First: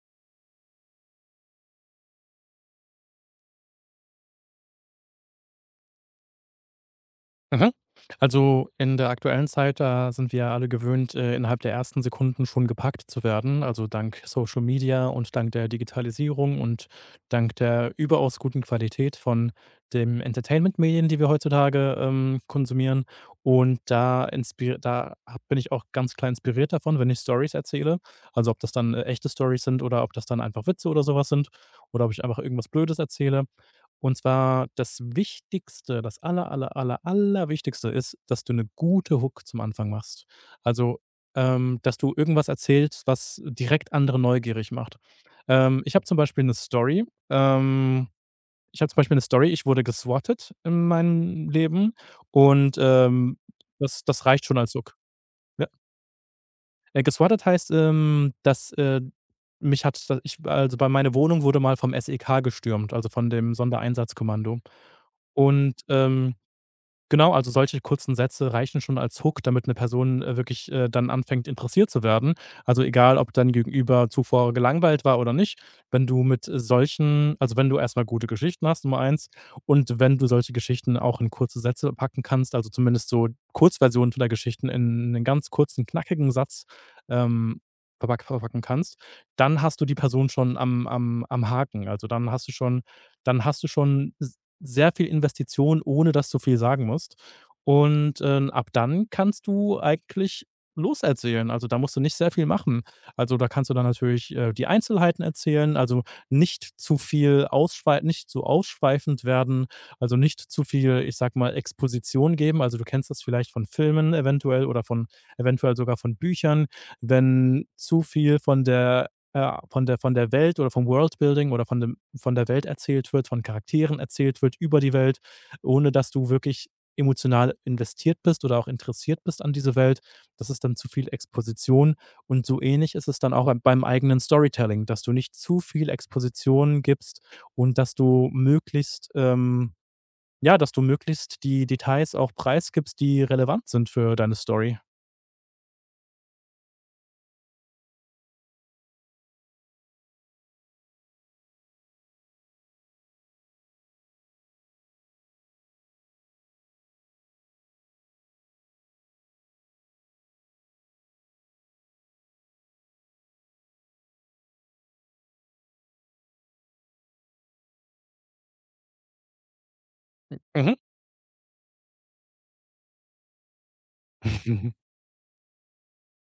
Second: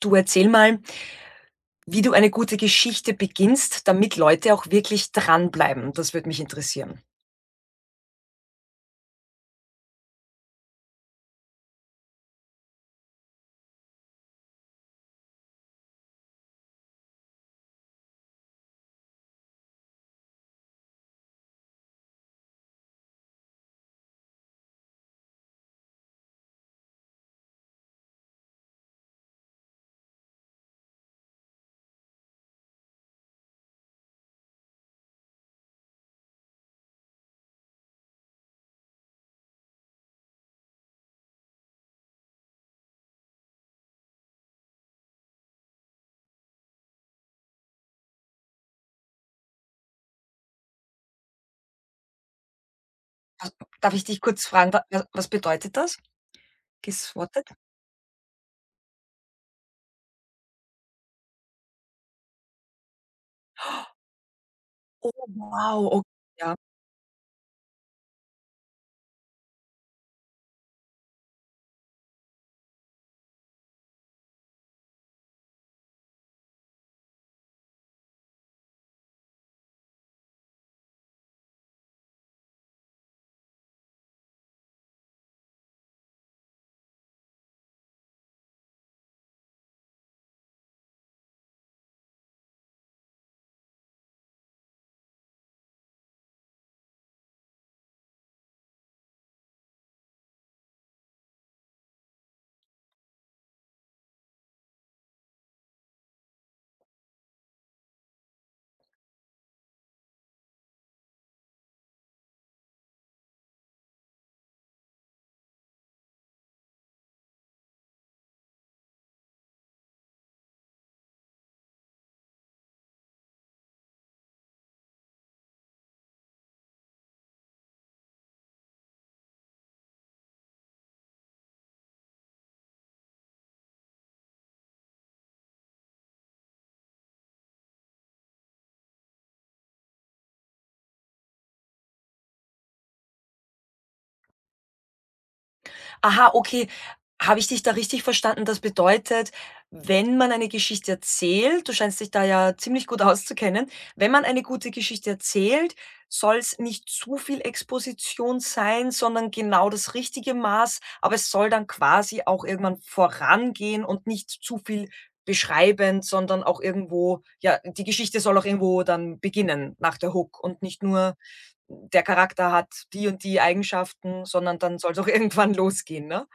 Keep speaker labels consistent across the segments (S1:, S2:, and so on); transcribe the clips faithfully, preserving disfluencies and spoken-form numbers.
S1: Du erzähl mal, wie du eine gute Geschichte beginnst, damit Leute auch wirklich dranbleiben. Das würde mich interessieren.
S2: Mhm. Also, in der aktuellen Zeit, da sind wir ja alle gewöhnt, äh, innerhalb der ersten Sekunden schon gepackt zu werden. Also, dank Social Media und dank der Digitalisierung und dank der überaus guten Qualität von dem Entertainment-Medien, die wir heutzutage, ähm, konsumieren. Und da inspir da ha bin ich auch ganz klar inspiriert davon, wenn ich Stories erzähle. Also, ob das dann, äh, echte Storys sind oder ob das dann einfach Witze oder sowas sind oder ob ich einfach irgendwas Blödes erzähle. Und zwar das Wichtigste, das aller, aller, aller, Allerwichtigste ist, dass du eine gute Hook zum Anfang machst. Also, ähm, Dass du irgendwas erzählst, was direkt andere neugierig macht. Ähm, ich habe zum Beispiel eine Story ähm, ich habe zum Beispiel eine Story, ich wurde geswattet in meinem Leben und, ähm,
S1: Was darf ich
S2: das
S1: dich
S2: das
S1: kurz
S2: reicht schon
S1: fragen,
S2: als
S1: wa
S2: Hook.
S1: wa was
S2: Ja.
S1: bedeutet das?
S2: Äh, geswattet
S1: Geswottet?
S2: heißt, ähm, dass, äh, mich hat da ich also, bei meine Wohnung wurde mal vom S E K gestürmt, also, von dem Sondereinsatzkommando. Und,
S1: Wow, okay.
S2: ähm Genau, also solche kurzen Sätze reichen schon als Hook, damit eine Person, äh, wirklich, äh, dann anfängt, interessiert zu werden. Also, egal, ob dein Gegenüber zuvor gelangweilt war oder nicht, wenn du mit solchen also, wenn du erstmal gute Geschichten hast, Nummer eins, und wenn du solche Geschichten auch in kurze Sätze packen kannst, also zumindest so Kurzversionen von der Geschichten in einen ganz kurzen, knackigen Satz, ähm, verpack verpacken kannst, dann hast du die Person schon am am am Haken. Also, dann hast du schon dann hast du schon sehr viel Investition, ohne dass du viel sagen musst. Und, ähm, ab dann kannst du eigentlich loserzählen. Also, da musst du nicht sehr viel machen. Also, da kannst du dann natürlich, äh, die Einzelheiten erzählen, also nicht zu viel ausschwei nicht zu ausschweifend werden, also nicht zu viel, ich sage mal, Exposition geben. Also, du kennst das vielleicht von Filmen eventuell oder von eventuell sogar von Büchern. Wenn zu viel von der äh, von der von der Welt oder vom Worldbuilding oder von dem von der Welt erzählt wird, von Charakteren erzählt wird über die Welt, ohne dass du wirklich emotional investiert bist oder auch interessiert bist an diese Welt. Das ist dann zu viel Exposition und so ähnlich ist es dann auch beim beim eigenen Storytelling, dass du nicht zu viel Exposition gibst und dass du möglichst, ähm ja, dass du möglichst die Details auch preisgibst, die relevant sind für deine Story.
S1: Aha, okay. Habe ich dich da richtig verstanden? Das bedeutet, wenn man eine Geschichte erzählt, du scheinst dich da ja ziemlich gut auszukennen, wenn man eine gute Geschichte erzählt, soll es nicht zu viel Exposition sein, sondern genau das richtige Maß, aber es soll dann quasi auch irgendwann vorangehen und nicht zu viel beschreibend, sondern auch irgendwo ja, die Geschichte soll auch irgendwo dann beginnen nach der Hook und
S2: Mhm.
S1: nicht nur der Charakter hat die und die Eigenschaften, sondern dann soll es auch irgendwann losgehen, ne?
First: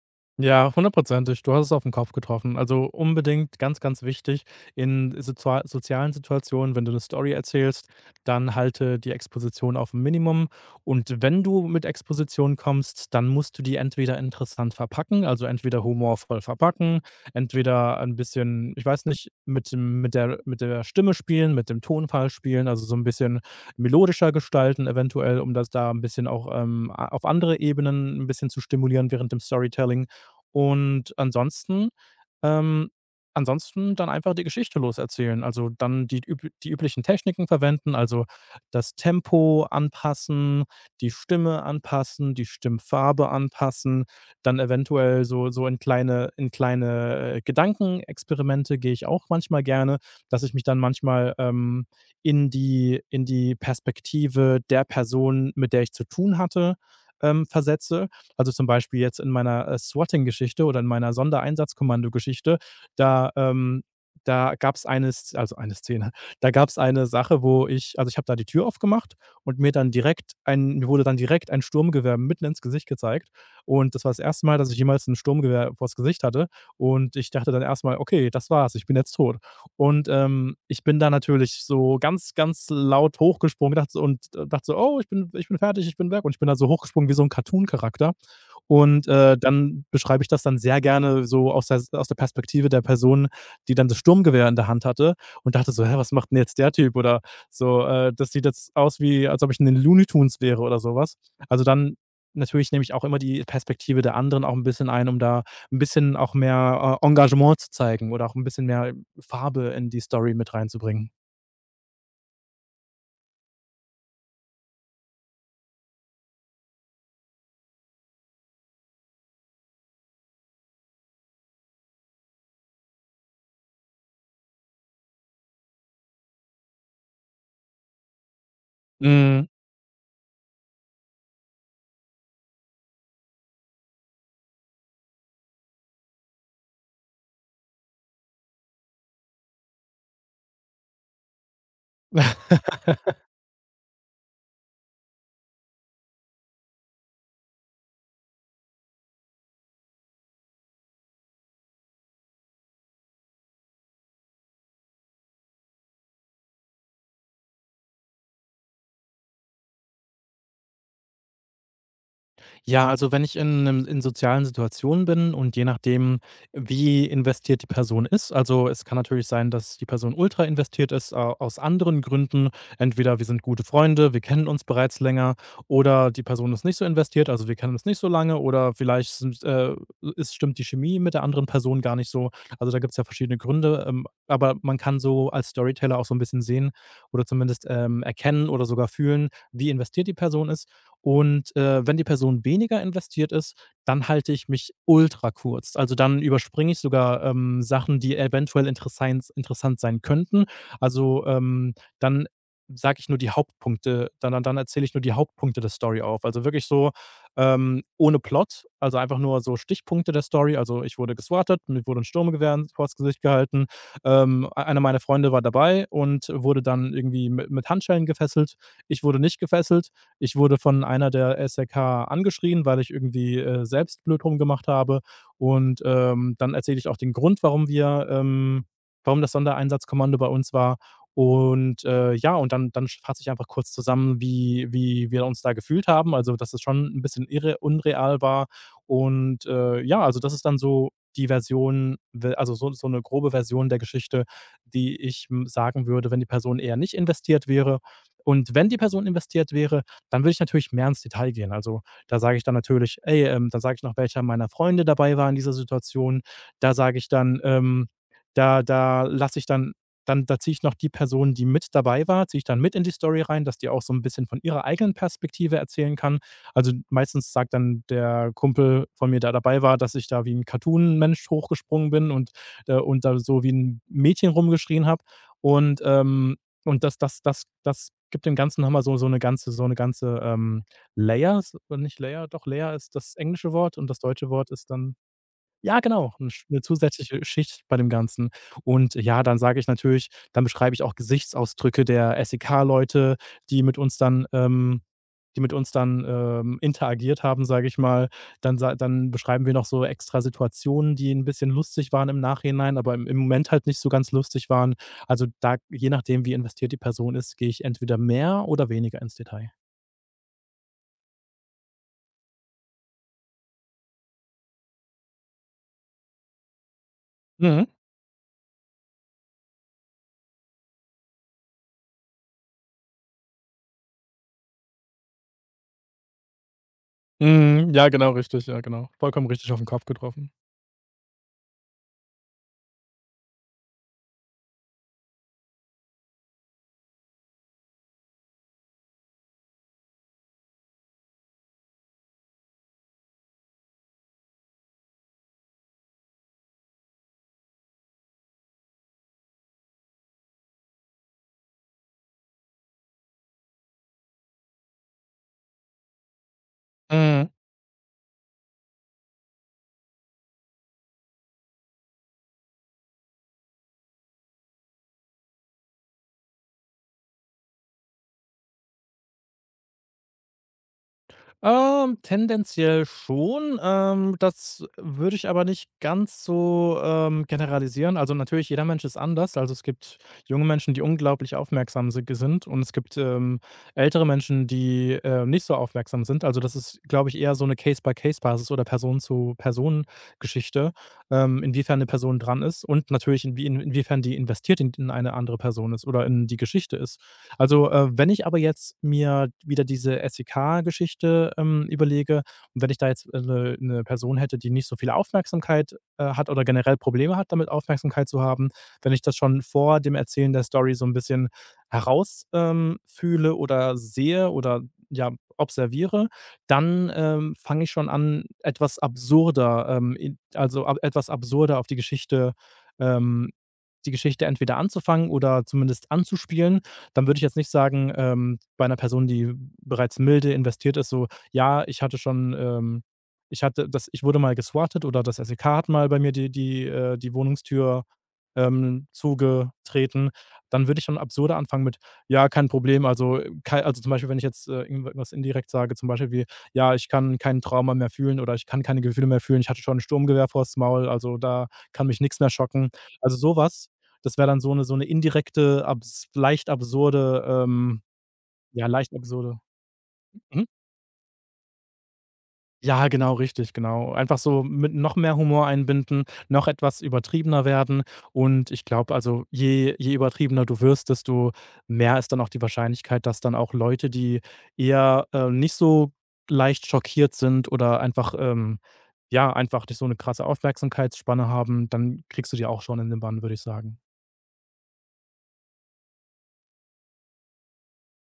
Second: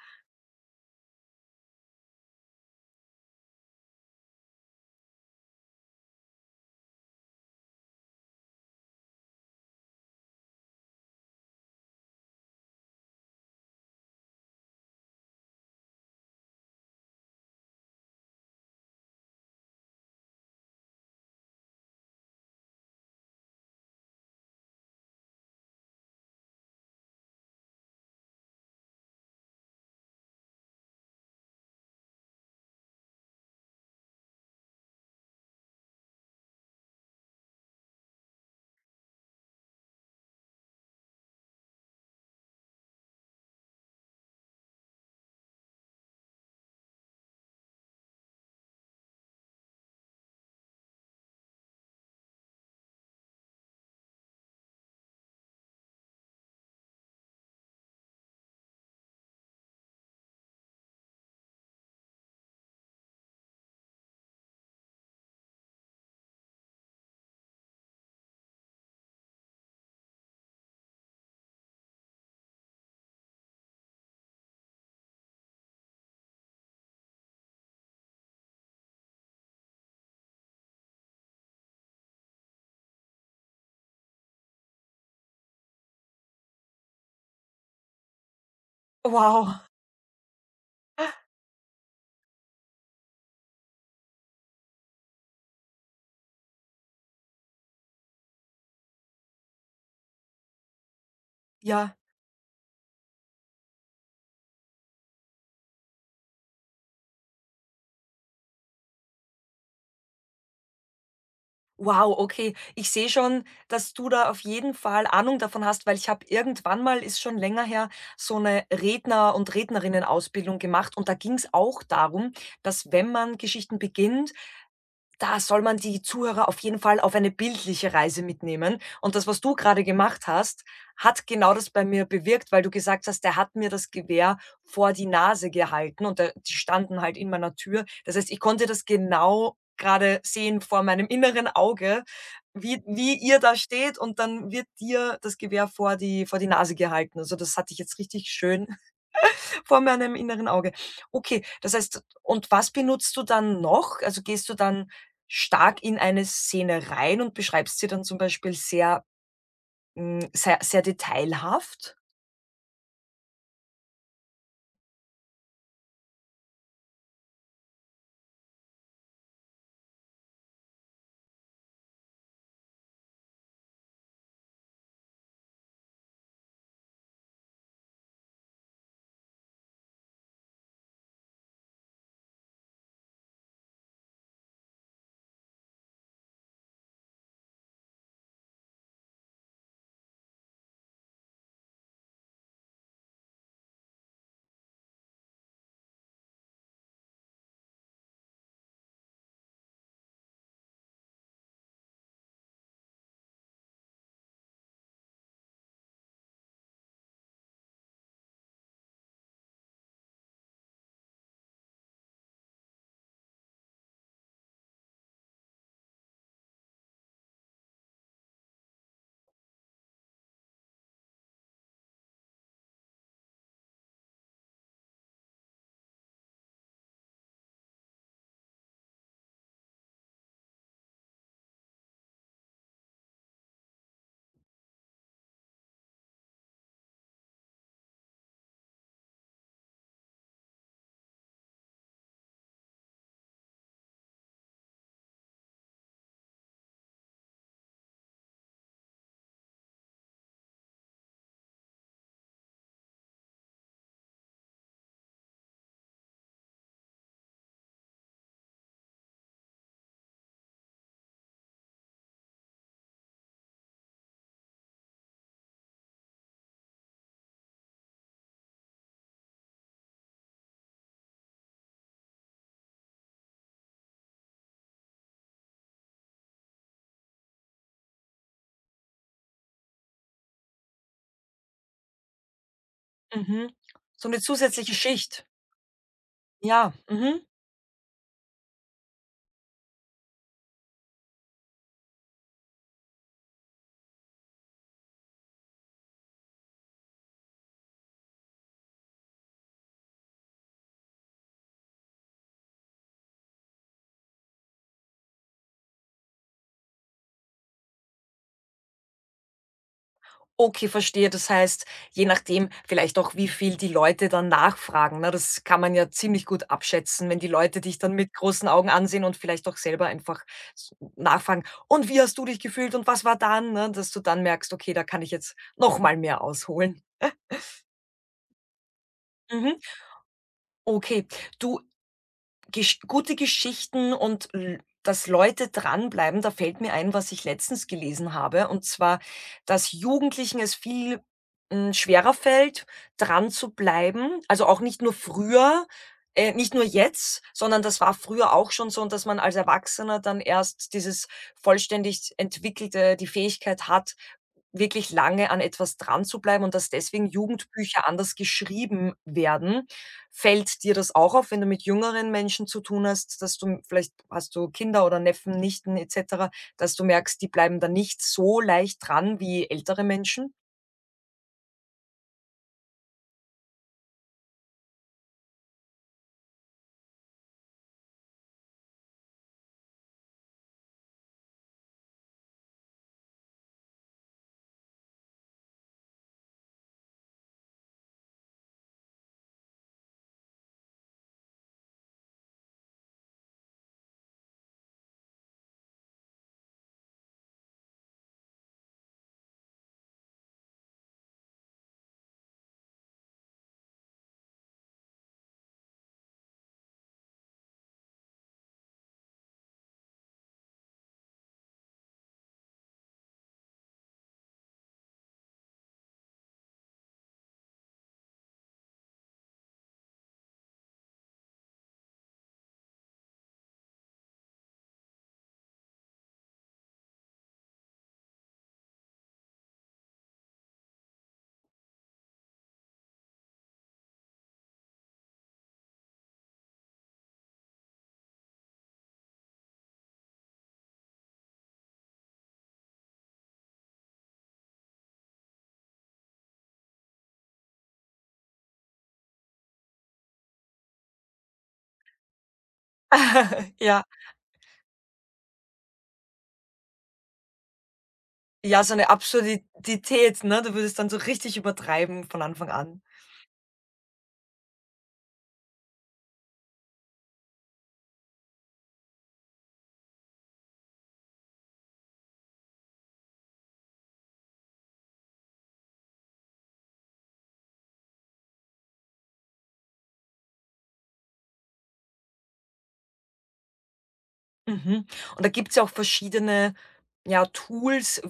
S2: Ja, hundertprozentig. Du hast es auf den Kopf getroffen. Also unbedingt ganz, ganz wichtig in sozia sozialen Situationen, wenn du eine Story erzählst, dann halte die Exposition auf 'n Minimum. Und wenn du mit Exposition kommst, dann musst du die entweder interessant verpacken, also entweder humorvoll verpacken, entweder ein bisschen, ich weiß nicht, mit dem mit der mit der Stimme spielen, mit dem Tonfall spielen, also so ein bisschen melodischer gestalten eventuell, um das da ein bisschen auch, ähm, a auf andere Ebenen ein bisschen zu stimulieren während dem Storytelling. Und ansonsten ähm, ansonsten dann einfach die Geschichte loserzählen. Also, dann die üb die üblichen Techniken verwenden, also, das Tempo anpassen, die Stimme anpassen, die Stimmfarbe anpassen, dann eventuell so so in kleine in kleine, äh, Gedankenexperimente gehe ich auch manchmal gerne, dass ich mich dann manchmal, ähm, in die in die Perspektive der Person, mit der ich zu tun hatte, ähm, versetze. Also, zum Beispiel jetzt in meiner, äh, Swatting-Geschichte oder in meiner Sondereinsatzkommando-Geschichte, da, ähm da gab's eine Sz also eine Szene. Da gab es eine Sache, wo ich also, ich habe da die Tür aufgemacht und mir dann direkt ein mir wurde dann direkt ein Sturmgewehr mitten ins Gesicht gezeigt. Und das war das erste Mal, dass ich jemals ein Sturmgewehr vors Gesicht hatte. Und ich dachte dann erstmal: „Okay, das war's, ich bin jetzt tot.“ Und, ähm, ich bin da natürlich so ganz, ganz laut hochgesprungen, dachte so und äh, dachte so: „Oh, ich bin ich bin fertig, ich bin weg.“ Und ich bin da so hochgesprungen wie so ein Cartoon-Charakter und, äh,
S1: Wow,
S2: dann beschreibe ich das dann sehr gerne so aus der aus der Perspektive der Person, die dann das Sturmgewehr in der Hand hatte und dachte so: „Hä, was macht 'n jetzt der Typ?“ Oder so, äh: „Das sieht jetzt aus wie als ob ich in den Looney Tunes wäre“ oder sowas. Also, dann
S1: ja.
S2: natürlich nehme ich auch immer die Perspektive der anderen auch ein bisschen ein, um da ein bisschen auch mehr, äh, Engagement zu zeigen oder auch ein bisschen mehr Farbe in die Story mit reinzubringen.
S1: Wow, okay. Ich sehe schon, dass du da auf jeden Fall Ahnung davon hast, weil ich habe irgendwann mal, ist schon länger her, so eine Redner und Rednerinnen-Ausbildung gemacht und da ging es auch darum, dass wenn man Geschichten beginnt, da soll man die Zuhörer auf jeden Fall auf eine bildliche Reise mitnehmen. Und das, was
S2: Mhm.
S1: du gerade gemacht hast, hat genau das bei mir bewirkt, weil du gesagt hast: „Der hat mir das Gewehr vor die Nase gehalten und da die standen halt in meiner Tür.“ Das heißt, ich konnte das genau gerade sehen vor meinem inneren Auge, wie wie ihr da steht und dann wird dir das Gewehr vor die vor die Nase gehalten. Also, das hatte ich jetzt richtig schön vor meinem inneren Auge. Okay, das heißt und was benutzt du dann noch? Also, gehst du dann stark in eine Szene rein und beschreibst sie dann zum Beispiel sehr hm, sehr sehr detailhaft?
S2: Ja, also wenn ich in 'nem in sozialen Situationen bin und je nachdem, wie investiert die Person ist also, es kann natürlich sein, dass die Person ultra investiert ist, a aus anderen Gründen. Entweder wir sind gute Freunde, wir kennen uns bereits länger oder die Person ist nicht so investiert, also, wir kennen uns nicht so lange oder vielleicht sind, äh ist stimmt die Chemie mit der anderen Person gar nicht so. Also, da gibt's ja verschiedene Gründe, ähm, aber man kann so als Storyteller auch so ein bisschen sehen oder zumindest, ähm, erkennen oder sogar fühlen, wie investiert die Person ist. Und, äh, wenn die Person weniger investiert ist, dann halte ich mich ultra kurz. Also, dann überspringe ich sogar, ähm, Sachen, die eventuell interesseins interessant sein könnten. Also, ähm, dann sage ich nur die Hauptpunkte dann dann dann erzähle ich nur die Hauptpunkte der Story auf. Also, wirklich so, ähm, ohne Plot, also einfach nur so Stichpunkte der Story. Also, ich wurde geswattet, mir wurde ein Sturmgewehr vors Gesicht gehalten. Ähm, ei Einer meiner Freunde war dabei und wurde dann irgendwie mi mit Handschellen gefesselt. Ich wurde nicht gefesselt. Ich wurde von einer der S E K angeschrien, weil ich irgendwie, äh, selbst blöd rumgemacht habe. Und, ähm, dann erzähle ich auch den Grund, warum wir ähm, warum das Sondereinsatzkommando bei uns war. Und, äh, ja, und dann dann fasse ich einfach kurz zusammen, wie wie wir uns da gefühlt haben, also, dass es schon ein bisschen irre unreal war. Und, äh, ja, also, das ist dann so die Version we also, so so eine grobe Version der Geschichte, die ich, hm, sagen würde, wenn die Person eher nicht investiert wäre. Und wenn die Person investiert wäre, dann würde ich natürlich mehr ins Detail gehen. Also, da sage ich dann natürlich: „Ey, ähm“ da sage ich noch, welcher meiner Freunde dabei war in dieser Situation. Da sage ich dann, ähm da da lasse ich dann dann da ziehe ich noch die Person, die mit dabei war ziehe ich dann mit in die Story rein, dass die auch so ein bisschen von ihrer eigenen Perspektive erzählen kann. Also, meistens sagt dann der Kumpel von mir, der dabei war, dass ich da wie ein Cartoon-Mensch hochgesprungen bin und, äh und da so wie ein Mädchen rumgeschrien habe. Und, ähm, und das das das das gibt dem Ganzen nochmal so so eine ganze so eine ganze, ähm, Layers und nicht Layer doch, Layer ist das englische
S1: Mhm.
S2: Wort und das
S1: So eine
S2: deutsche Wort ist
S1: zusätzliche
S2: dann
S1: Schicht.
S2: ja, genau, eine sch 'ne
S1: Ja,
S2: zusätzliche
S1: mhm.
S2: Schicht bei dem Ganzen. Und ja, dann sage ich natürlich dann beschreibe ich auch Gesichtsausdrücke der S E K-Leute, die mit uns dann, ähm die mit uns dann, ähm, interagiert haben, sage ich mal. Dann sa dann beschreiben wir noch so extra Situationen, die ein bisschen lustig waren im Nachhinein, aber im im Moment halt nicht so ganz lustig waren. Also, da je nachdem, wie investiert die Person ist, gehe ich entweder mehr oder weniger ins Detail.
S1: Okay, verstehe. Das heißt, je nachdem vielleicht auch, wie viel die Leute dann nachfragen, ne? Das kann man ja ziemlich gut abschätzen, wenn die Leute
S2: Mhm.
S1: dich dann mit großen Augen ansehen und vielleicht auch selber einfach s nachfragen: „Und wie hast du dich gefühlt und was war dann?“, ne? Dass du dann merkst: „Okay, da kann ich jetzt noch mal mehr ausholen.“
S2: Mhm. Ja, genau richtig. Ja, genau. Vollkommen richtig auf
S1: Mhm.
S2: den Kopf getroffen.
S1: Okay, du Gesch gute Geschichten und l dass Leute dranbleiben, da fällt mir ein, was ich letztens gelesen habe, und zwar, dass Jugendlichen es viel, hm, schwerer fällt, dran zu bleiben. Also, auch nicht nur früher, äh, nicht nur jetzt, sondern das war früher auch schon so und dass man als Erwachsener dann erst dieses vollständig entwickelte die Fähigkeit hat, wirklich lange an etwas dran zu bleiben und dass deswegen
S2: Mhm.
S1: Jugendbücher anders geschrieben werden. Fällt dir das auch auf, wenn du mit jüngeren Menschen zu tun hast, dass du vielleicht hast du Kinder oder Neffen, Nichten et cetera, dass du merkst, die bleiben da nicht so leicht dran wie ältere Menschen?
S2: Ähm, tendenziell schon. Ähm, das würde ich aber nicht ganz so, ähm, generalisieren. Also, natürlich, jeder Mensch ist anders. Also, es gibt junge Menschen, die unglaublich aufmerksam si sind und es gibt, ähm, ältere Menschen, die, äh, nicht so aufmerksam sind. Also, das ist, glaube ich, eher so eine Case-by-Case-Basis oder Person-zu-Person-Geschichte, ähm, inwiefern eine Person dran ist und natürlich inwie inwiefern die investiert in in eine andere Person ist oder in die Geschichte ist. Also, äh, wenn ich aber jetzt mir wieder diese S E K-Geschichte ähm, überlege und wenn ich da jetzt eine 'ne 'ne Person hätte, die nicht so viel Aufmerksamkeit, äh, hat oder generell Probleme hat, damit Aufmerksamkeit zu haben, wenn ich das schon vor dem Erzählen der Story so ein bisschen heraus ähm, fühle oder sehe oder, ja, observiere, dann, ähm, fange ich schon an, etwas absurder, ähm, in also, ab etwas absurder auf die Geschichte ähm, die Geschichte entweder anzufangen oder zumindest anzuspielen. Dann würde ich jetzt nicht sagen, ähm, bei einer Person, die bereits milde investiert ist, so: „Ja, ich hatte schon, ähm ich hatte das ich wurde mal geswattet“ oder das S E K hat mal bei mir die die, äh die Wohnungstür ähm, zugetreten, dann würde ich schon absurder anfangen mit: „Ja, kein Problem.“ Also, äh, kei also, zum Beispiel, wenn ich jetzt, äh, irgendwas indirekt sage, zum Beispiel wie: „Ja, ich kann kein Trauma mehr fühlen oder ich kann keine Gefühle mehr fühlen. Ich hatte schon 'n Sturmgewehr vors Maul, also, da kann mich nichts mehr schocken.“ Also, sowas,
S1: Ja.
S2: das wäre dann so 'ne so 'ne indirekte, abs leicht absurde, ähm
S1: Ja,
S2: ja,
S1: so eine
S2: leicht absurde.
S1: Absurdität, ne?
S2: Mhm.
S1: Du würdest dann so richtig übertreiben von Anfang an.
S2: Ja, genau, richtig, genau. Einfach so mit noch mehr Humor einbinden, noch etwas übertriebener werden. Und ich glaube, also je, je übertriebener du wirst, desto mehr ist dann auch die Wahrscheinlichkeit, dass dann auch Leute, die eher äh, nicht so leicht schockiert sind oder einfach, ähm, ja, einfach nicht so eine krasse Aufmerksamkeitsspanne haben, dann kriegst du die auch schon in den Bann, würde ich sagen.
S1: Mhm. Und da gibt's ja auch verschiedene, ja, Tools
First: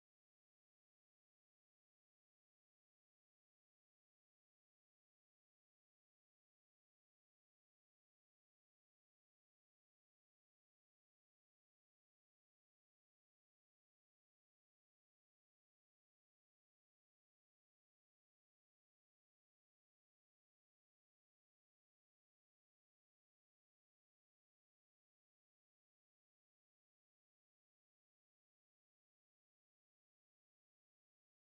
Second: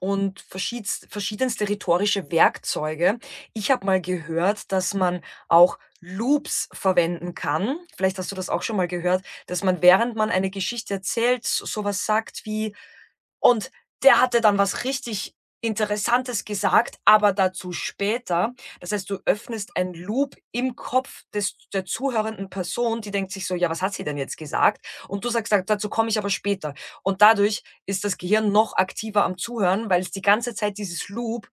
S1: und verschiedst verschiedenste rhetorische Werkzeuge. Ich habe mal gehört, dass man auch Loops verwenden kann. Vielleicht hast du das auch schon mal gehört, dass man, während man eine Geschichte erzählt, so was sagt wie: „Und der hatte dann was richtig Interessantes gesagt, aber dazu später.“ Das heißt, du öffnest ein Loop im Kopf des der zuhörenden Person, die denkt sich so: „Ja, was hat sie denn jetzt gesagt?“ Und du sagst da dazu komme ich aber später. Und dadurch ist das Gehirn noch aktiver am Zuhören, weil es die ganze Zeit dieses Loop,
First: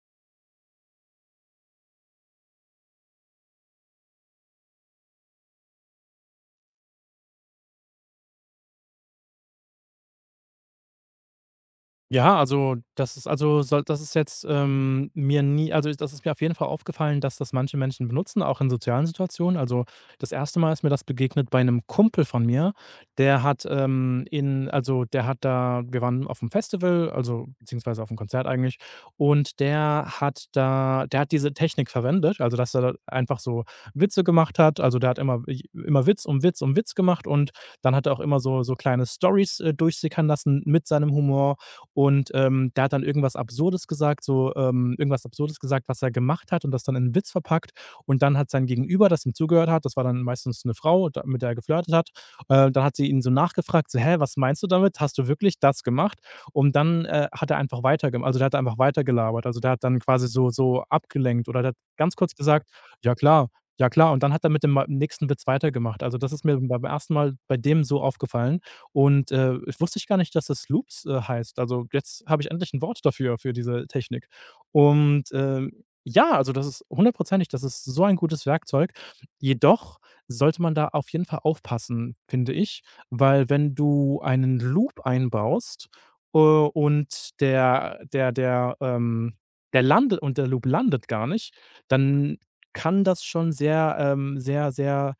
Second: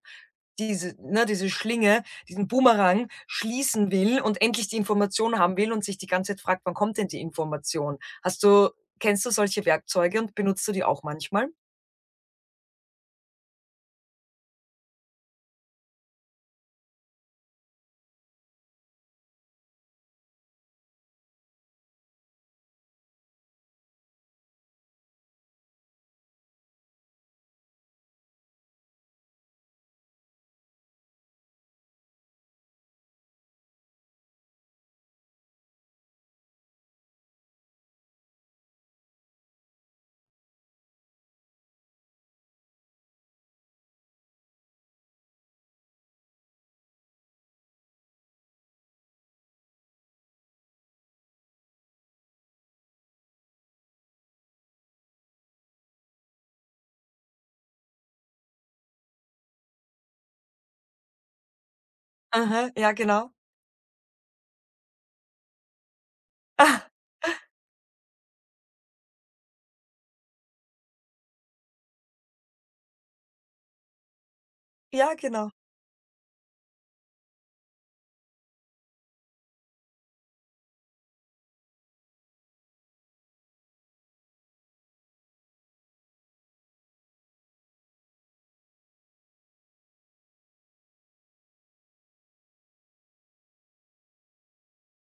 S1: diese ne, diese Schlinge, diesen Boomerang schließen will und endlich die Information haben will und sich die ganze Zeit fragt: „Wann kommt denn die Information?“ Hast du Kennst du solche Werkzeuge und benutzt du die auch manchmal?
S2: Ja, also das ist also soll das ist jetzt, ähm, mir nie also das ist mir auf jeden Fall aufgefallen, dass das manche Menschen benutzen, auch in sozialen Situationen. Also, das erste Mal ist mir das begegnet bei einem Kumpel von mir. Der hat, ähm, in also der hat da wir waren auf dem Festival, also beziehungsweise auf dem Konzert eigentlich, und der hat da der hat diese Technik verwendet, also dass er da einfach so Witze gemacht hat. Also, der hat immer immer Witz um Witz um Witz gemacht und dann hat er auch immer so so kleine Stories äh, durchsickern lassen mit seinem Humor, und, ähm, der hat dann irgendwas Absurdes gesagt, so, ähm irgendwas Absurdes gesagt, was er gemacht hat und das dann in einen Witz verpackt. Und dann hat sein Gegenüber, das ihm zugehört hat, das war dann meistens eine Frau, da mit der er geflirtet hat, äh, dann hat sie ihn so nachgefragt, so: „Hä, was meinst du damit? Hast du wirklich das gemacht?“ Und dann, äh, hat er einfach weitergemacht, also, der hat einfach weitergelabert. Also, der hat dann quasi so so abgelenkt oder der hat ganz kurz gesagt:
S1: Aha, ja,
S2: „Ja
S1: genau.
S2: klar, ja klar.“ Und dann hat er mit dem ma nächsten Witz weitergemacht. Also, das ist mir beim
S1: Ah,
S2: ersten Mal bei dem so aufgefallen. Und, äh, ich wusste ich gar nicht, dass das Loops, äh, heißt. Also, jetzt habe ich endlich ein Wort dafür, für diese Technik.
S1: ja,
S2: Und,
S1: genau.
S2: ähm, ja, also, das ist hundertprozentig, das ist so ein gutes Werkzeug. Jedoch sollte man da auf jeden Fall aufpassen, finde ich, weil wenn du einen Loop einbaust, äh, und der der der, ähm der landet, und der Loop landet gar nicht, dann kann das schon sehr, ähm sehr, sehr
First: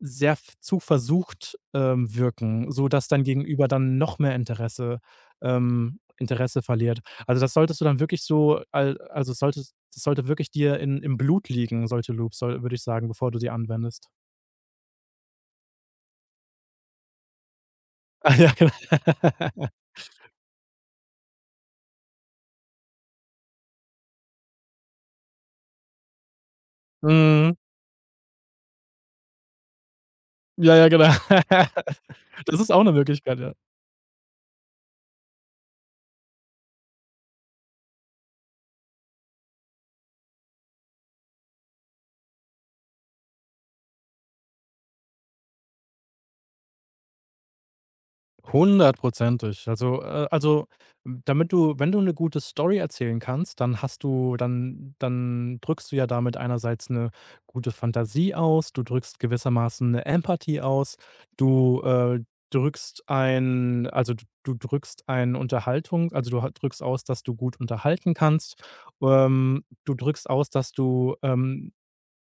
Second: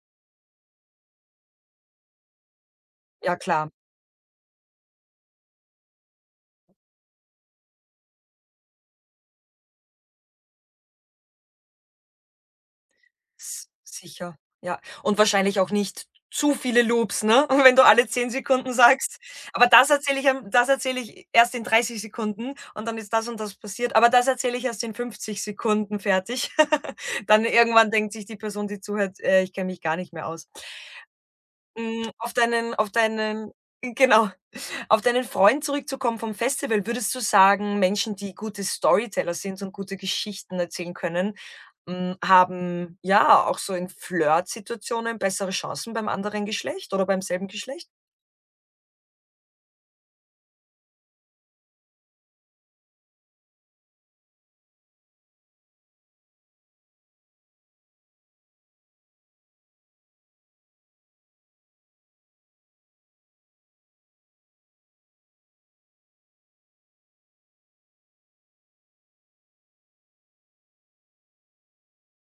S2: sehr v zu versucht, ähm, wirken, sodass dein
S1: Ja,
S2: Gegenüber
S1: klar.
S2: dann noch mehr Interesse, ähm, Interesse verliert. Also, das solltest du dann wirklich so, al also, solltest das sollte wirklich dir in im Blut liegen, solche Loops, soll würde ich sagen, bevor du die
S1: S
S2: anwendest.
S1: sicher, ja. Und wahrscheinlich auch nicht zu viele Loops, ne? Wenn du alle zehn
S2: Ah, ja, genau.
S1: Sekunden sagst: „Aber das erzähle ich am das erzähle ich erst in dreißig Sekunden und dann ist das und das passiert, aber das erzähle ich erst in fünfzig Sekunden fertig.“ Dann
S2: Mhm.
S1: irgendwann denkt sich die Person, die zuhört: „Äh, ich kenne mich gar nicht mehr aus.“
S2: Ja, ja, genau.
S1: Hm, auf
S2: Das ist
S1: deinen
S2: auch
S1: auf
S2: eine Möglichkeit, ja.
S1: deinen genau. Auf deinen Freund zurückzukommen vom Festival, würdest du sagen, Menschen, die gute Storyteller sind und gute Geschichten erzählen können, hm, haben, ja, auch so in Flirtsituationen bessere Chancen beim anderen Geschlecht oder beim selben Geschlecht?
S2: Hundertprozentig. Also, äh, also, damit du, wenn du eine gute Story erzählen kannst, dann hast du dann dann drückst du ja damit einerseits eine gute Fantasie aus, du drückst gewissermaßen eine Empathie aus, du, äh, drückst ein also, d du drückst ein Unterhaltung also, du ha drückst aus, dass du gut unterhalten kannst. Ähm, du drückst aus, dass du, ähm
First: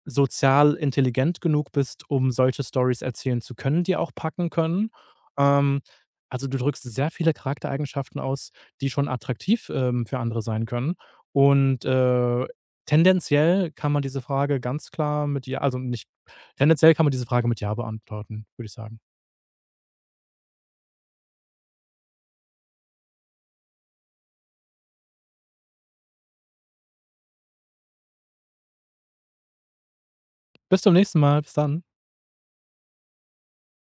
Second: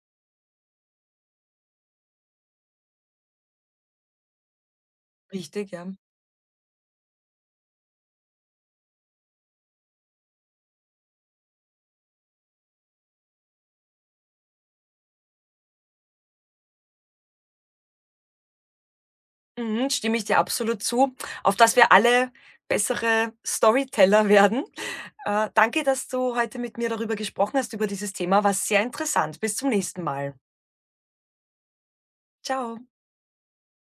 S2: sozial intelligent genug bist, um solche Stories erzählen zu können, die auch packen können.
S1: Richtig,
S2: Ähm,
S1: ja.
S2: also, du drückst sehr viele Charaktereigenschaften aus, die schon attraktiv, ähm, für andere sein können. Und, äh, tendenziell kann man diese Frage ganz klar mit ja, also, nicht tendenziell kann man diese Frage mit ja beantworten, würde ich sagen.
S1: Mhm, stimme ich dir absolut zu, auf dass wir alle bessere Storyteller werden. Äh, danke, dass du heute mit mir darüber gesprochen hast, über dieses Thema. War sehr interessant. Bis zum nächsten Mal.
S2: Bis zum nächsten Mal. Bis dann.
S1: Ciao.